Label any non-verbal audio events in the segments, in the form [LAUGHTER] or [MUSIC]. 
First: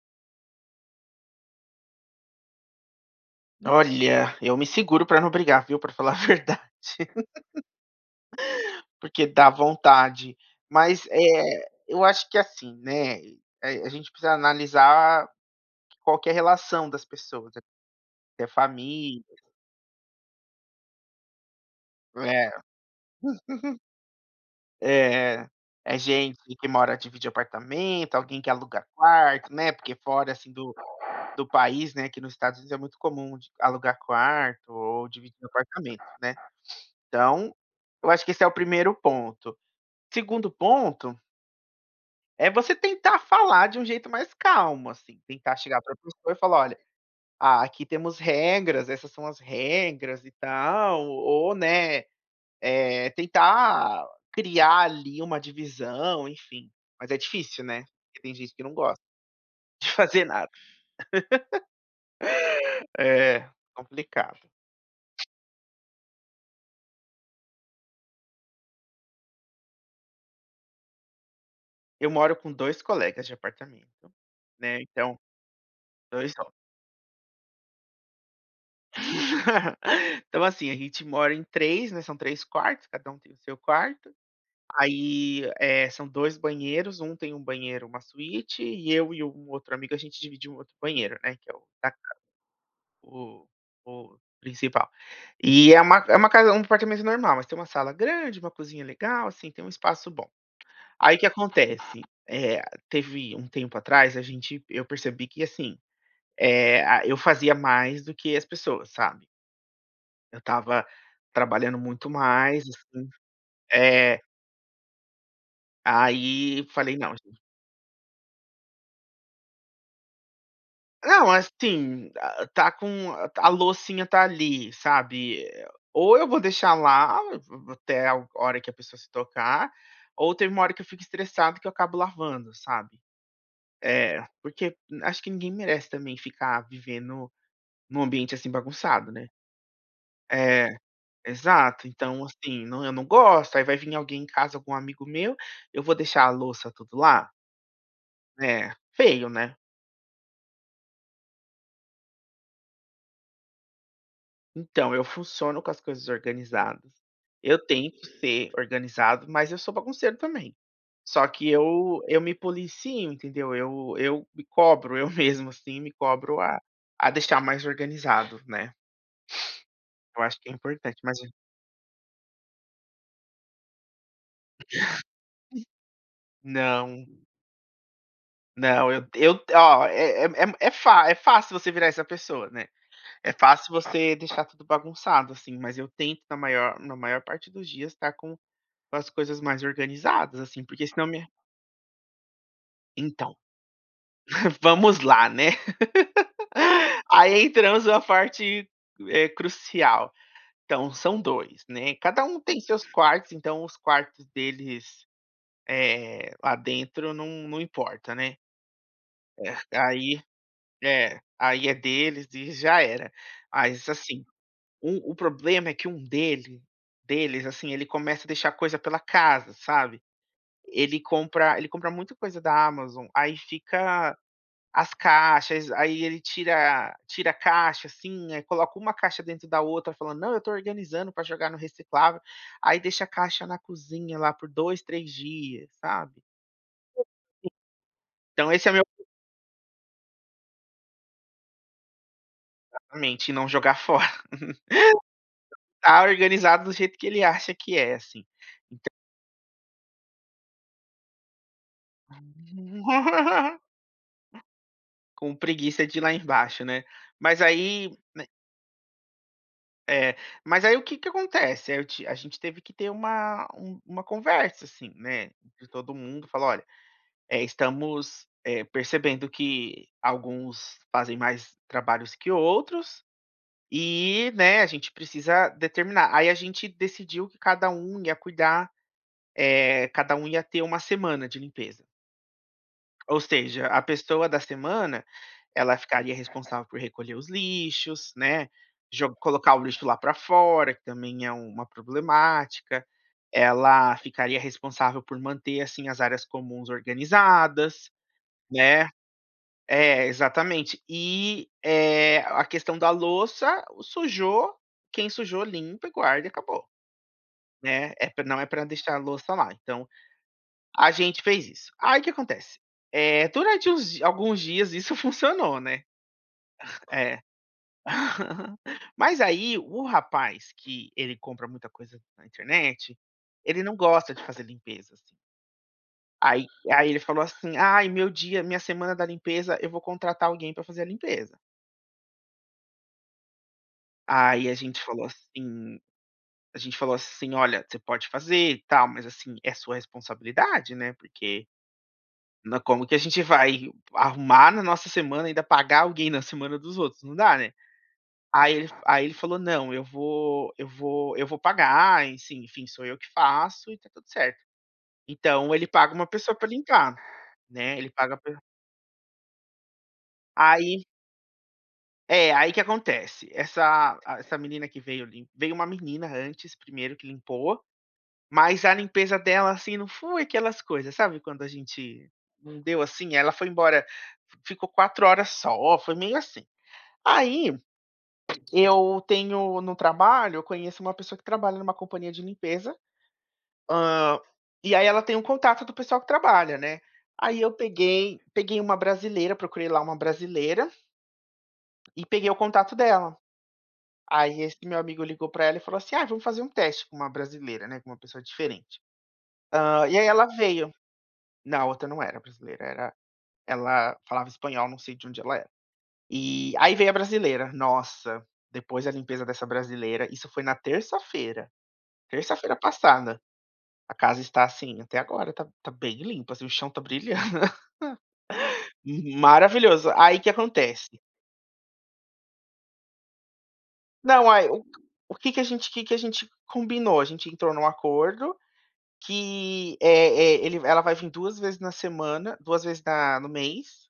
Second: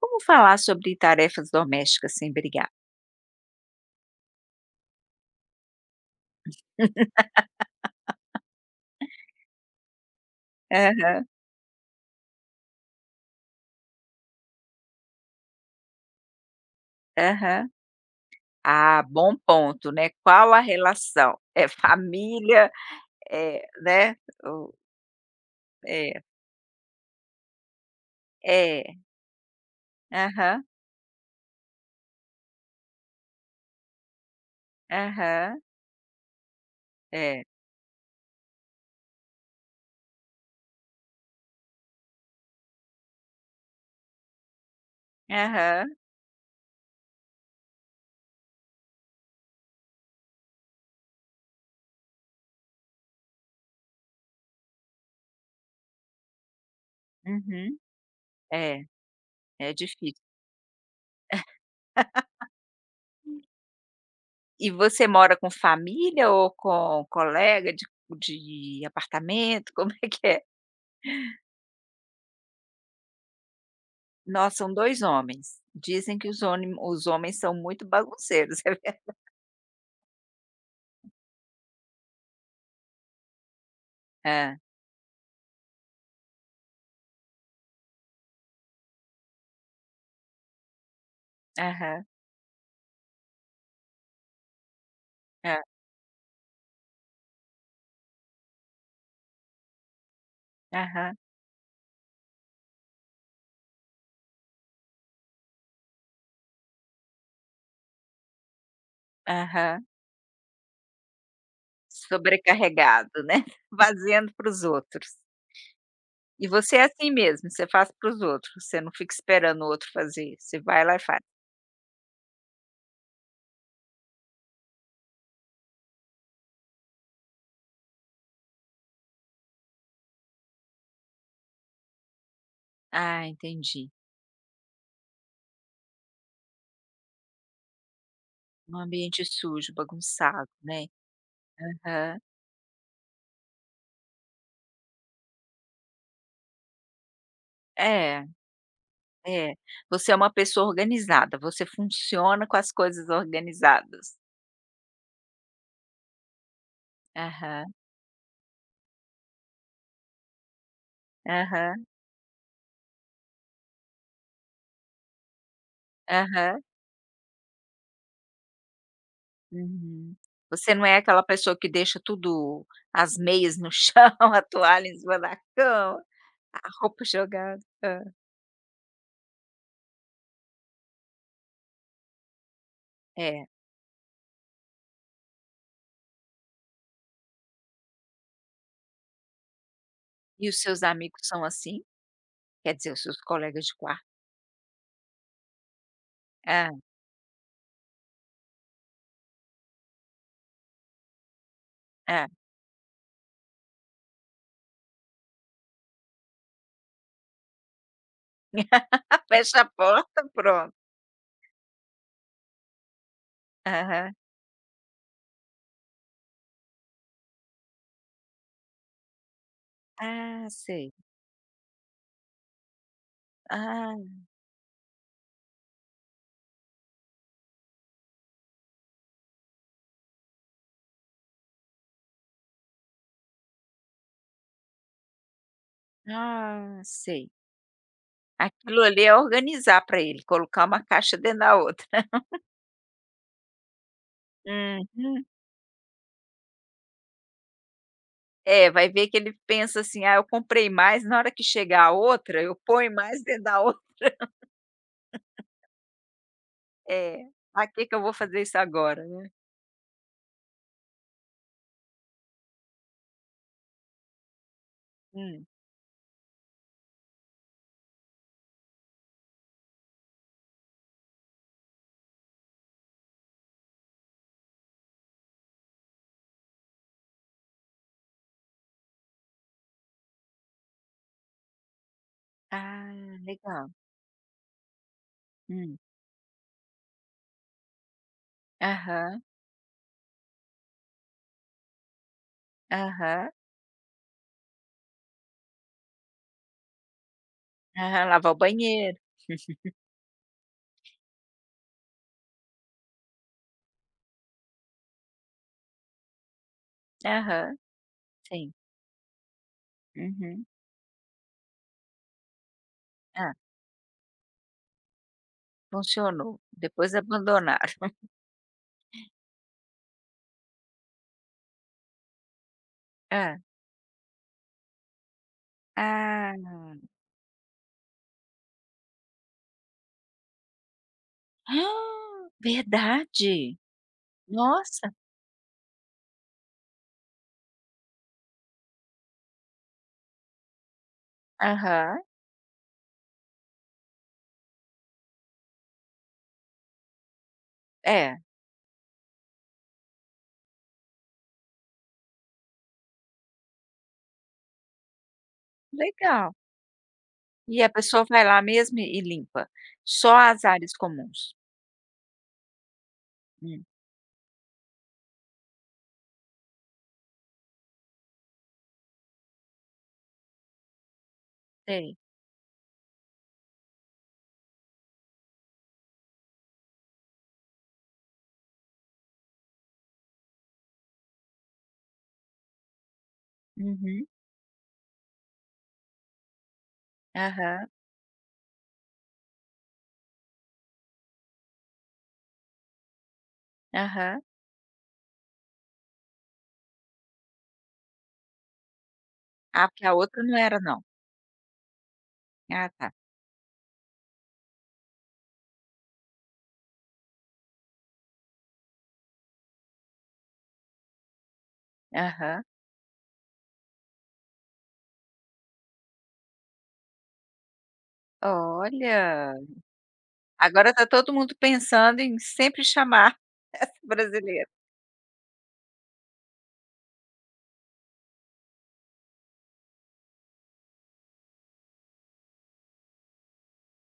Como falar sobre tarefas domésticas sem brigar? Olha, eu me seguro pra não brigar viu, pra falar a verdade. [CHUCKLES] [LAUGHS] Porque dá vontade, mas, Aham. eh, eu acho que, assim, né, eh, a gente precisa analisar, qual que é a relação das pessoas Aham. se é Ah, família bom ponto, né, qual a relação? É É. família, eh, [CHUCKLES] né, o É, é, É. gente que uma hora divide apartamento, alguém que aluga É. quarto, né, porque fora, assim Aham. do do país, né aqui no Estados Unidos é muito comum de alugar quarto ou dividir Aham. apartamento, né, É. então, eu acho que esse é o 1º ponto, 2º ponto é você tentar falar de um jeito mais calmo, assim, tentar chegar para Aham. a pessoa e falar: "Olha, a aqui temos regras, essas são as regras, e tal", ou né, eh, tentar criar, ali uma divisão, enfim, mas é difícil, Uhum. né, porque tem gente que não É, gosta, é de difícil. fazer nada. [LAUGHS] [LAUGHS] É, complicado. E você mora com família ou com colega de qu de apartamento, como é que é? Eu moro com 2 colegas de apartamento, No são né, 2 então homens, dizem que 2 os homens. onimo os homens são muito bagunceiros, é verdade? [LAUGHS] Então, assim, a gente mora em 3, né, são 3 quartos, cada um tem o seu quarto, Hã. aí, eh, são 2 banheiros, 1 tem 1 banheiro uma suíte, e eu e um outro amigo a gente divide um outro banheiro, né, que é o da casa, Aham. o o principal. Hã. E, é uma é ca uma casa um apartamento normal, mas tem uma sala grande, uma cozinha legal, assim, tem um espaço bom. Aí Aham. o que acontece, eh, teve um tempo atrás a gente eu percebi que, assim, eh, a eu fazia mais do que as pessoas, sabe? Aham. Eu estava trabalhando muito mais, assim, Sobrecarregado, né, eh fazendo para os outros. E aí você é falei: assim "Não, gen" mesmo, você faz para os outros, você não fica esperando o outro fazer, você vai lá e faz? Não, assim, a a está com a a loucinha está ali, sabe, eh, ou eu vou deixar lá, v v até a hora que a pessoa se tocar, ou teve uma hora que eu fico estressado que eu acabo lavando, sabe. Ah, entendi. É, porque acho que ninguém merece também ficar vivendo, em um ambiente assim Um bagunçado, ambiente né sujo, bagunçado É, né? exato, Aham. então assim, não, eu não gosto, aí vai vim alguém em casa, algum amigo meu, eu vou deixar a louça tudo lá? É, É, feio, é. né? Você é uma pessoa organizada, você funciona com as coisas organizadas? Então eu funciono com as coisas organizadas. Eu Aham. tento ser organizado, mas eu sou bagunceiro também. Só que Aham. eu eu me policio entendeu. Eu eu me cobro, eu mesmo, assim, me cobro a Aham. a deixar mais organizado, né. Uhum, Eu acho que é você não importante, é mas aquela pessoa que deixa tudo as meias no chão, a toalha em cima na cama, a roupa Não. jogada Hã. Não, eu t eu t ó, é é m é m é fá é fácil você virar essa pessoa, né. É É. fácil você deixar tudo bagunçado assim, mas eu tento na maior na maior parte dos dias estar com com as coisas mais organizadas, E os assim, seus porque senão amigos minha são assim? Quer dizer os seus Então, colegas de qua [CHUCKLES] vamos lá, né, Hã. [LAUGHS] aí entramos numa parte, eh, crucial. Então são 2, né, cada Hã. um tem seus quartos, então os quartos deles, eh, lá dentro não não importa, né. [LAUGHS] É, Fecha a aí porta, pronto. É, aí é deles e já era. Mas Aham. assim, o o problema é que um dele deles, assim, ele começa a deixar coisa pela casa, sabe. Ah, sei. Ele compra ele compra muito coisa da Amazon, aí fica Ah. as caixas, aí ele tira tira a caixa, assim, aí coloca uma caixa dentro da outra falando: "Não, eu estou organizando para jogar no reciclável", aí deixa a caixa na cozinha lá por 2, 3 dias, sabe. Ah, sei. Então esse é Aquilo meu ali é organizar para ele, colocar uma caixa dentro da outra. [LAUGHS] Exatamente, e não jogar fo Uhum. Tá organizado do jeito que ele acha que é, assim, É, ent vai ver que ele pensa assim: "Ah, eu comprei mais, na hora que chegar a outra, eu ponho mais dentro [LAUGHS] da outra". Com [LAUGHS] preguiça de ir lá embaixo, né, É, mas "pra que aí que eu vou n fazer isso agora?", né. É, mas aí o que que acontece? Eh, aí eu ti a gente teve que ter uma um uma conversa, assim, né, Hum. de todo mundo, falar: "Olha, eh, estamos, eh, percebendo que alguns fazem mais trabalhos que outros e, né, a gente precisa determinar", aí a gente decidiu que cada um ia cuidar eh, cada um ia ter uma semana de limpeza. Ah, Ou seja, legal. a pessoa da semana, ela Hum. ficaria responsável por recolher os lixos, né, jo Aham. colocar o lixo lá para fora, que também é uma problemática. Aham. Ela ficaria responsável por manter, assim, as áreas comuns organizadas, Aham, lavar o né. banheiro. [LAUGHS] É, exatamente. E, eh, a questão da louça, o sujou quem sujou limpa e guarda e acabou, Aham, né. É não é sim. para deixar a louça lá, então Uhum. a gente fez isso. Aí o que acontece, eh, Hã. durante uns di alguns dias isso funcionou, né. Funcionou, [CHUCKLES] depois É. abandonaram. [CHUCKLES] [CHUCKLES] Mas aí o rapaz que ele compra muita coisa na internet, Hã. ele não gosta de fazer limpezas. Ah, Aí não. aí ele falou assim: "Ai, meu dia minha semana da limpeza, eu vou contratar alguém para fazer a limpeza". [GASPS] Verdade? Aí a gente Nossa! falou assim a gente falou assim: "Olha, você pode fazer e tal, mas assim, é sua responsabilidade, né, porque Aham. nã" Como que a gente vai arrumar na nossa semana e ainda pagar alguém na semana dos outros? Não dá, né. É. Aí ele aí ele falou: "Não, eu vou eu vou eu vou pagar, em sim enfim, sou eu que faço e está tudo certo". Então ele paga uma Legal. pessoa para limpar, E a né, ele pessoa paga a vai pe lá mesmo e e limpa, só as áreas Aí comuns? É, aí que que acontece? Hum. Essa a essa menina que veio lim veio uma menina antes 1º que limpou, mas a limpeza dela, assim, não foi aquelas coisas, sabe, quando a Sei. gente, não deu, assim? Ela foi embora, f ficou 4h só, foi meio, assim. Aí, eu tenho no trabalho, eu conheço uma pessoa que trabalha, em uma companhia de limpeza, Uhum. hã, e aí ela tem o contato do pessoal que trabalha, né. Aí eu Aham. peguei peguei uma brasileira, eu procurei lá uma brasileira e peguei o contato dela. Aham. Aí esse meu amigo ligou pra ela e falou assim, ah, vamos fazer um teste com uma brasileira, né, com uma pessoa diferente. Ah, porque Hã. a E aí outra ela não era veio. não? Não a outra não era brasileira, Ah, tá. era ela falava espanhol, eu não sei de onde ela era. Eh, aí veio a brasileira, nossa, depois da limpeza dessa brasileira, isso foi na terça-feira. Aham. Terça-feira passada, a casa está, assim, até agora tá tá bem limpa, assim, o chão tá brilhando. [CHUCKLES] Uhum, Olha! maravilhoso! Aí que Agora tá acontece? todo mundo pensando em sempre chamar, essa Não, brasileira. aí. O que que que a gente o que que a gente combinou. A gente entrou num acordo que, eh eh, ele ela vai vir 2 vezes na semana, 2 vezes na no mês,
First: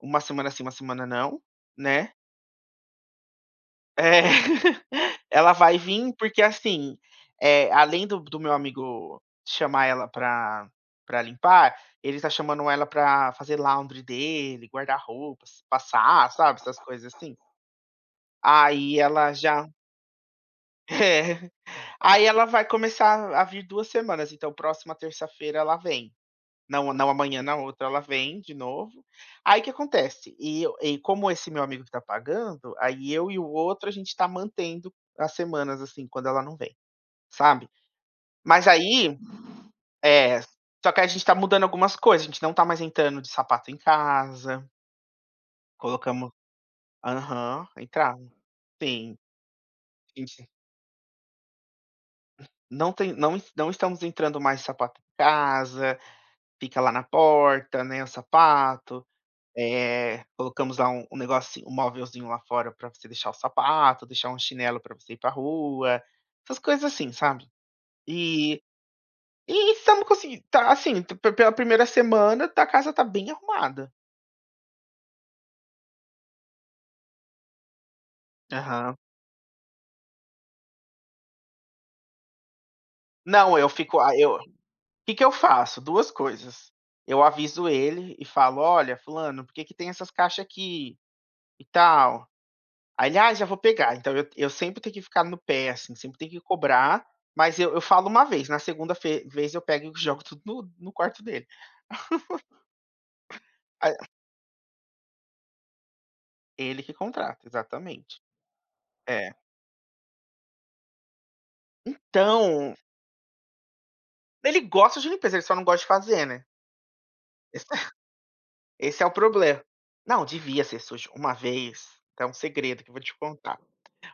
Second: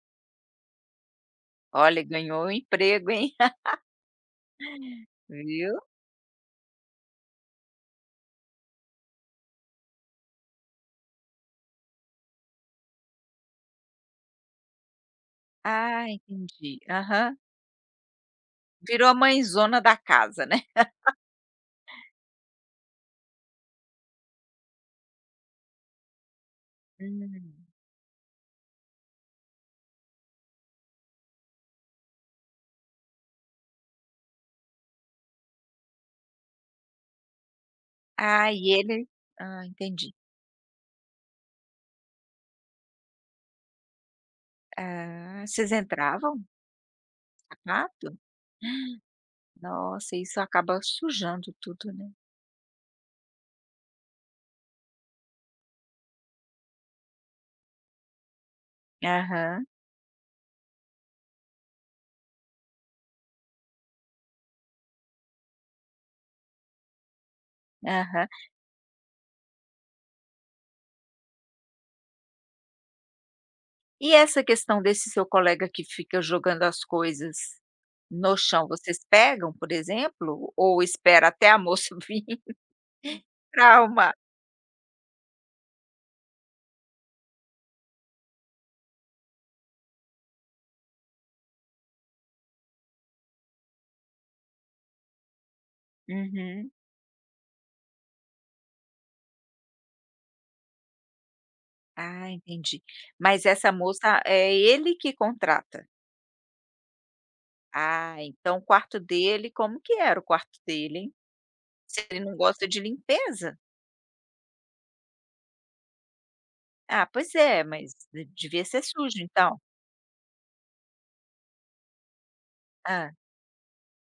uma semana sim, uma semana não, Olha né. ganhou um emprego hein? [CHUCKLES] É! [GIGGLES] Ela vai Viu. vim porque assim, eh, além do do meu amigo chamar ela pra pra limpar, ele tá chamando ela pra fazer laundry dele, guardar roupas, Ah, passar, sabe essas entendi, coisas assim. aham. Aí Virou ela já mãezona da casa, né. [CHUCKLES] É. Aí ela vai começar a vir 2 semanas, então próxima terça-feira ela vem. Não não amanhã, na Hum. outra ela vem de novo. Aí o que acontece? E eu e como esse meu amigo que tá pagando, aí eu e o outro, a gente tá mantendo as semanas, assim, quando ela não vem, sabe. Ai Mas e ele, aí, ah, entendi. é, só que a gente tá mudando algumas coisas, a gente não tá mais entrando de sapato em casa. Ah. Vocês Colocamos. entravam? Aham, Sapato? entrava. Sim. [GASPS] Nossa Sim, isso sim. acaba sujando tudo, né. Não tem não es não estamos entrando, mais de sapato em casa, fica lá na porta, né, o sapato, Aham. eh, colocamos lá um um negocinho, um móvelzinho lá fora pra você deixar o sapato, deixar um chinelo pra você ir pra rua, essas coisas assim, sabe. Aham. Eh, e se eu não conseguir tá assim, pe pe pela 1º tá, a casa tá bem arrumada. E essa questão desse seu colega que fica jogando as coisas, no chão? Aham. Vocês pegam, por exemplo, ou espera até a moça vim? [CHUCKLES] Não, eu Pra fico, arrumar. ah, eu que que eu faço? 2 coisas. Eu aviso ele e falo: "Olha fulano, por que que tem essas caixas aqui tal?" Aí ele: "Ai já vou pegar." Então eu eu sempre tenho que ficar no pé, assim, sempre tenho que Uhum. cobrar, mas eu eu falo uma vez, na 2º fe vez eu pego e jogo tudo no no quarto dele. Ah [CHUCKLES] entendi, mas essa [UNINTELLIGIBLE] moça é ele que contrata. Ele que contrata, Ah, exatamente. então o quarto É. dele como que era o quarto dele, hein, se ele não gosta Então de limpeza? ele gosta de limpeza, ele só não gosta de fazer, né. Ah, pois é, eh, mas [CHUCKLES] devia ser Esse é o sujo, então? proble não, devia ser sujo. Uma vez, tem um segredo que eu vou Hã. te contar,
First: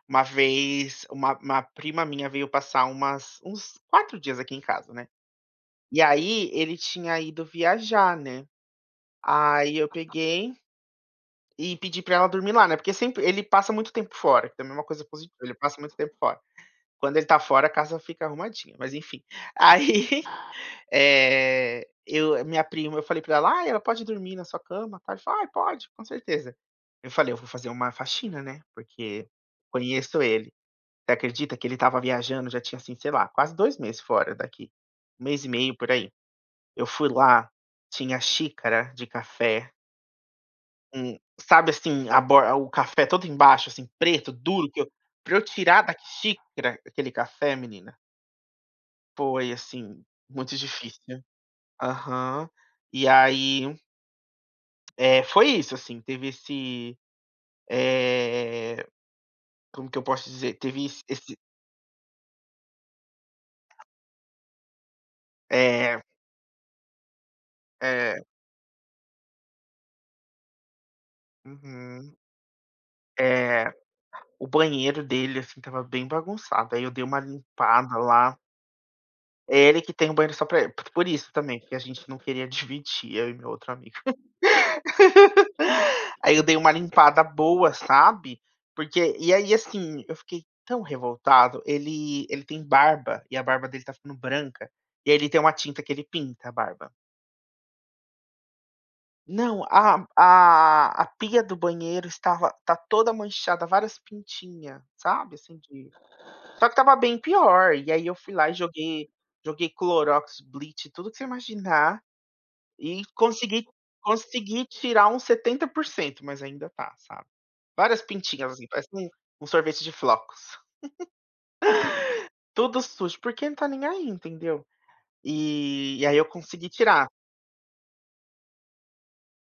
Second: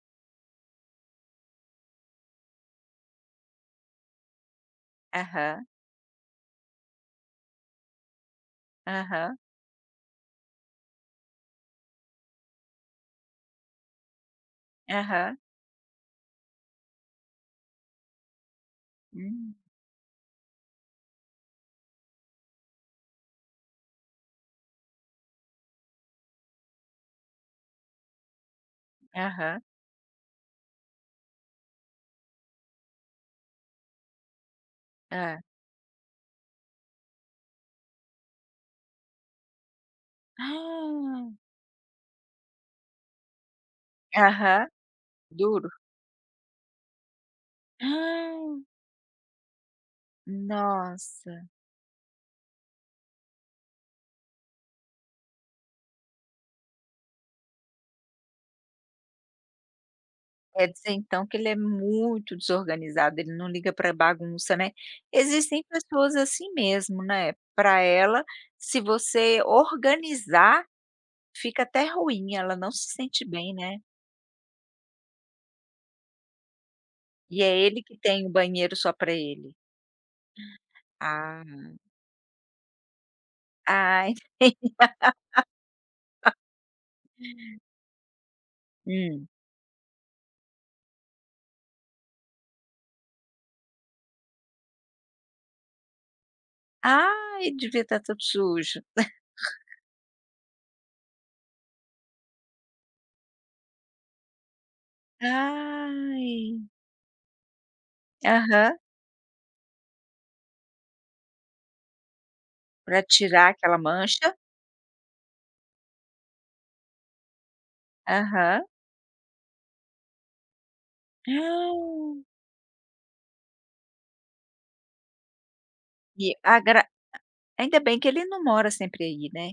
uma vez uma uma prima minha veio passar umas uns 4 dias aqui em casa, né, Aham. e aí ele tinha ido viajar, né, Aham. aí eu peguei e pedi para ela dormir lá, né, porque sempre ele passa muito tempo fora. Também é uma coisa po Aham. ele passa muito tempo fora. Quando ele está fora, a casa fica arrumadinha, mas, enfim. Hum. Aí, eh, eu a minha prima eu falei para ela: "Ah, ela pode dormir na sua cama?" Ela falou: "Ai, pode, com certeza." Eu falei: "Eu vou fazer uma faxina, né, porque Aham. conheço ele." Você acredita que ele estava viajando, já tinha, assim, sei lá, quase 2 meses fora daqui, 1 Hã. mês e meio, por aí? Eu fui lá, tinha xícara de café com, [GASPS] sabe assim a bor o café todo embaixo assim preto, Aham, duro que eu para eu duro. tirar da xícara aquele café menina. [GASPS] Foi assim muito difícil. Nossa! Aham, e, aí eh, foi isso assim teve esse eh, como que eu posso te dizer? Quer Teve dizer, es então esse que ele é muito desorganizado, ele não liga pra bagunça, né, existem É. pessoas assim mesmo, né, pra É. ela se você organizar, fica até Uhum. ruim, ela não se sente bem, É. né. O banheiro dele, assim, estava bem bagunçado, aí, eu dei uma E é ele que limpada tem o lá. banheiro só para ele? É ele que tem o banheiro só pra el, por isso também que a Ah. gente não queria dividir, eu e meu outro amigo, Ai. [LAUGHS] [LAUGHS] aí, eu dei uma limpada boa, sabe, porque Hum. e, aí, assim, eu fiquei tão revoltado, ele ele tem barba, e a barba dele tá ficando branca e, aí, ele tem uma tinta que ele pinta a barba. Ai, devia estar tudo sujo. Não, [CHUCKLES] a a a pia do banheiro estava tá toda manchada, várias pintinha, sabe assim, de só Ai. que estava bem pior e, aí, eu fui lá e Aham. joguei joguei clorox, lit, tudo que você imaginar Pra e tirar consegui aquela mancha. consegui tirar uns 70%, mas ainda tá, sabe? Várias pintinhas, Aham. assim, parece um um sorvete de flocos. [CHUCKLES] Hã. Tudo sujo, porque não tá nem aí, entendeu? E e, aí, eu E consegui agra a tirar. ainda bem que ele não mora sempre aí, né.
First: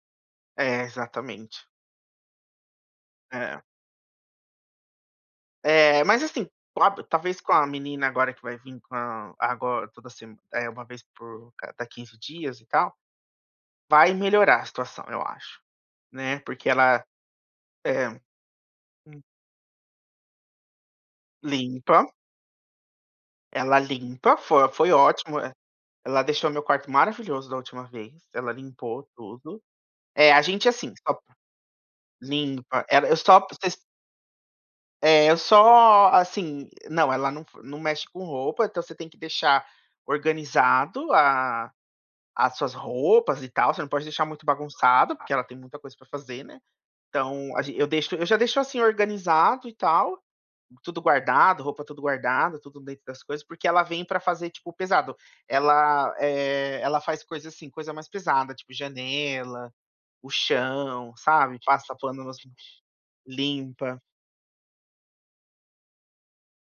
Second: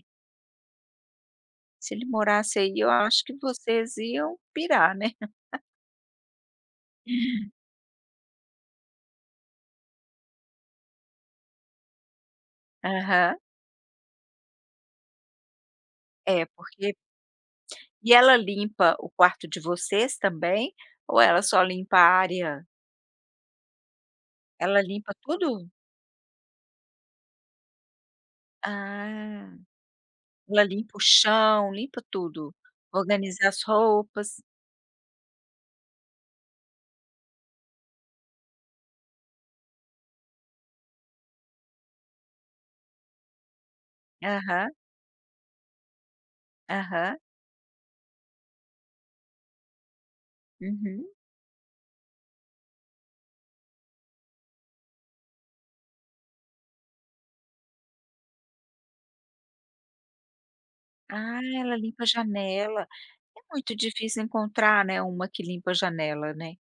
É, exatamente. Se ele morasse aí, eu acho que É. vocês iam pirar, né. [CHUCKLES] É, mas, assim, com a talvez com a menina agora que vai vir com a ago toda se eh, uma vez por cada 15 dias e tal, Aham. vai melhorar a situação, eu acho, né. É, Porque porque ela É. E ela limpa o Hum. quarto de vocês também ou ela só limpa Limpa. a área Ela limpa Foi Ela foi limpa ótimo, e tudo? ela deixou meu quarto maravilhoso da última vez, ela limpou Ah. tudo. É, a Ela gente, assim, limpa o só p chão, limpa tudo, Limpa. Ela eu só organiza p as roupas. É, eu só, assim Não, ela não f não mexe com roupa, então você tem que deixar organizado a as suas roupas e tal. Você não pode deixar muito Aham. bagunçado, porque ela tem muita coisa pra fazer, né, Aham. então a ge eu deixo eu já deixo, assim, organizado e tal, tudo Uhum. guardado, roupa tudo guardada, tudo dentro das coisas, porque ela vem pra fazer, tipo, o pesado. Ela, eh, ela faz coisa, assim, coisa mais pesada, tipo, janela, o chão, Ah, sabe, ela passa limpa pano no janela. É muito limpa. difícil encontrar, né, uma que limpa a janela, né.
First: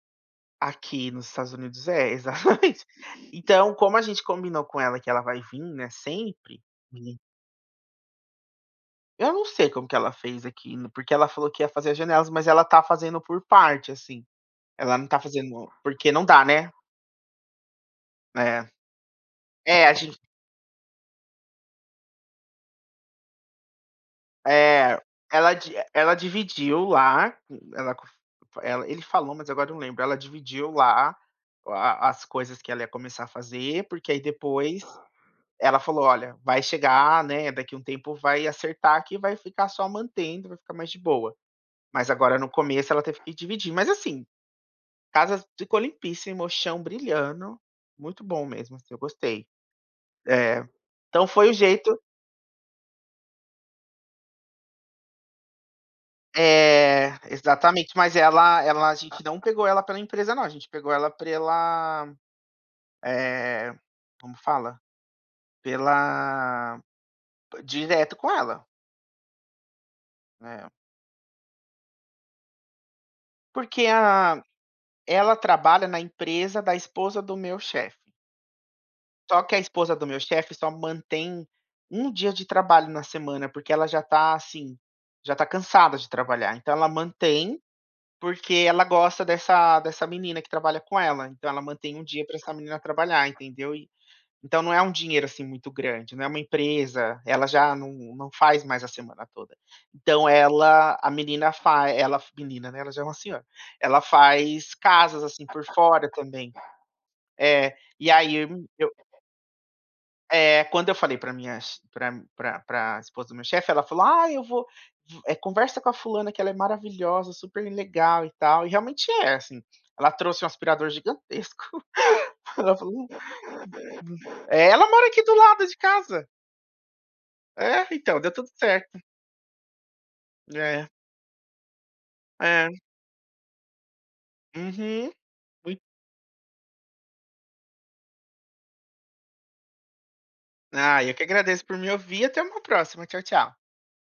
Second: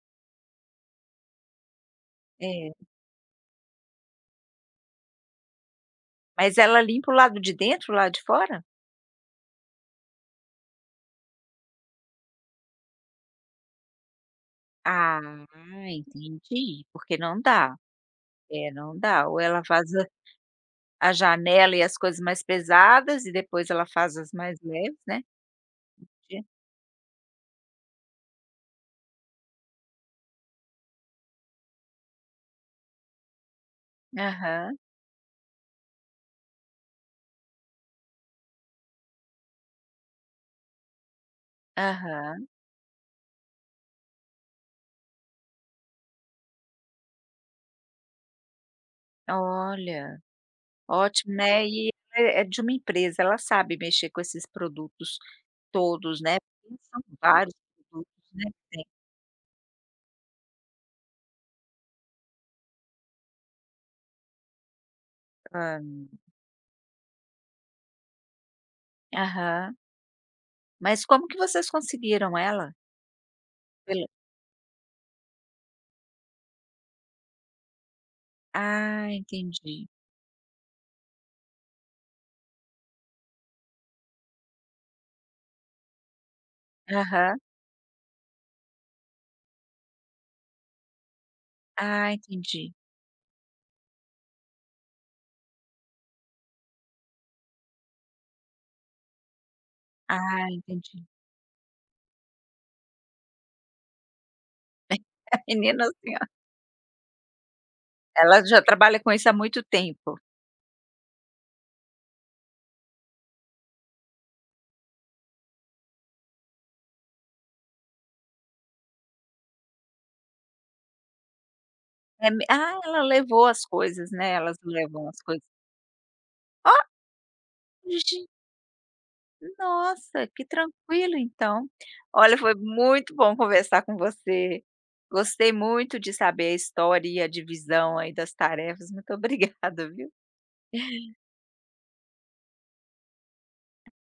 Aqui nos Estados Unidos é, É. exatamente. Então como a gente combinou com ela que ela vai vir, né, Mas sempre. ela limpa o lado de dentro e o lado de fora? Eu não sei como que ela fez aquilo. Porque ela falou que ia fazer as janelas mas ela está fazendo por parte, assim. Ela não tá Ah, fazendo porque não dá, né. entendi. Porque não dá. É. É, não dá ou ela É, a faz a gen a janela e as coisas mais pesadas e depois ela faz as mais leves, É. né.. Ela di ela [UNINTELLIGIBLE] dividiu lá. Ela cof ela ele falou, mas agora eu não lembro. Ela dividiu lá a a as coisas que ela ia começar a fazer, porque aí Aham. depois, ela falou: "Olha, vai chegar, né, daqui um tempo vai acertar aqui e vai ficar só mantendo. Vai ficar mais de boa". Mas, agora Aham. no começo, ela teve que dividir. Mas, assim, casas ficou limpíssimo, chão brilhando, muito bom mesmo, assim, eu gostei. Olha. É. Então, Ótimo, foi o né. E jeito é é de uma empresa, ela sabe mexer com esses produtos todos, né. Porque são É, vários exatamente. Mas produtos, né, ela tem ela a gente não pegou ela pela empresa, não. A gente pegou ela pela, eh, como fala? Hã. Pela direto com ela. Aham. É. Mas como que vocês conseguiram ela? Porque, Pela ah, ela trabalha na empresa da esposa do meu chefe. Ah, Só que a entendi. esposa do meu chefe só mantém 1 dia de trabalho na semana, porque ela já está, assim, já está cansada de trabalhar. Então, ela Aham. mantém, porque ela gosta dessa dessa menina que trabalha com ela. Então, ela mantém 1 Ah, dia para essa entendi. menina trabalhar, entendeu? Então, não é um dinheiro, assim, muito grande, não é uma empresa, ela já não não faz mais a semana toda. Então, Ah, ela entendi. a menina fa ela menina, né, ela já é uma senhora, ela faz casas, [LAUGHS] A assim, por menina, fora assim, ó. também. É. E aí, Ela já eu trabalha com isso há muito tempo. É. Quando eu falei para minhas ch pra pra pra esposa do meu chefe, ela falou: "Ai, eu vou v eh, conversa com a fulana que ela é maravilhosa! Super legal, e tal". E, realmente, é assim. Ela trouxe um aspirador gigantesco. É me Ela Ah, ela falou levou as coisas, né. Elas É, ela levam mora as aqui do coisas. lado de casa. Ó, É, então, gen deu tudo certo. Nossa, que É. tranquilo, então. Olha, foi É. muito bom conversar com você. Uhum. Gostei Hum. muito de saber a história e a divisão aí das tarefas. Muito obrigada, viu. Ah, eu que agradeço por me ouvir. Até uma próxima. Tchau, tchau.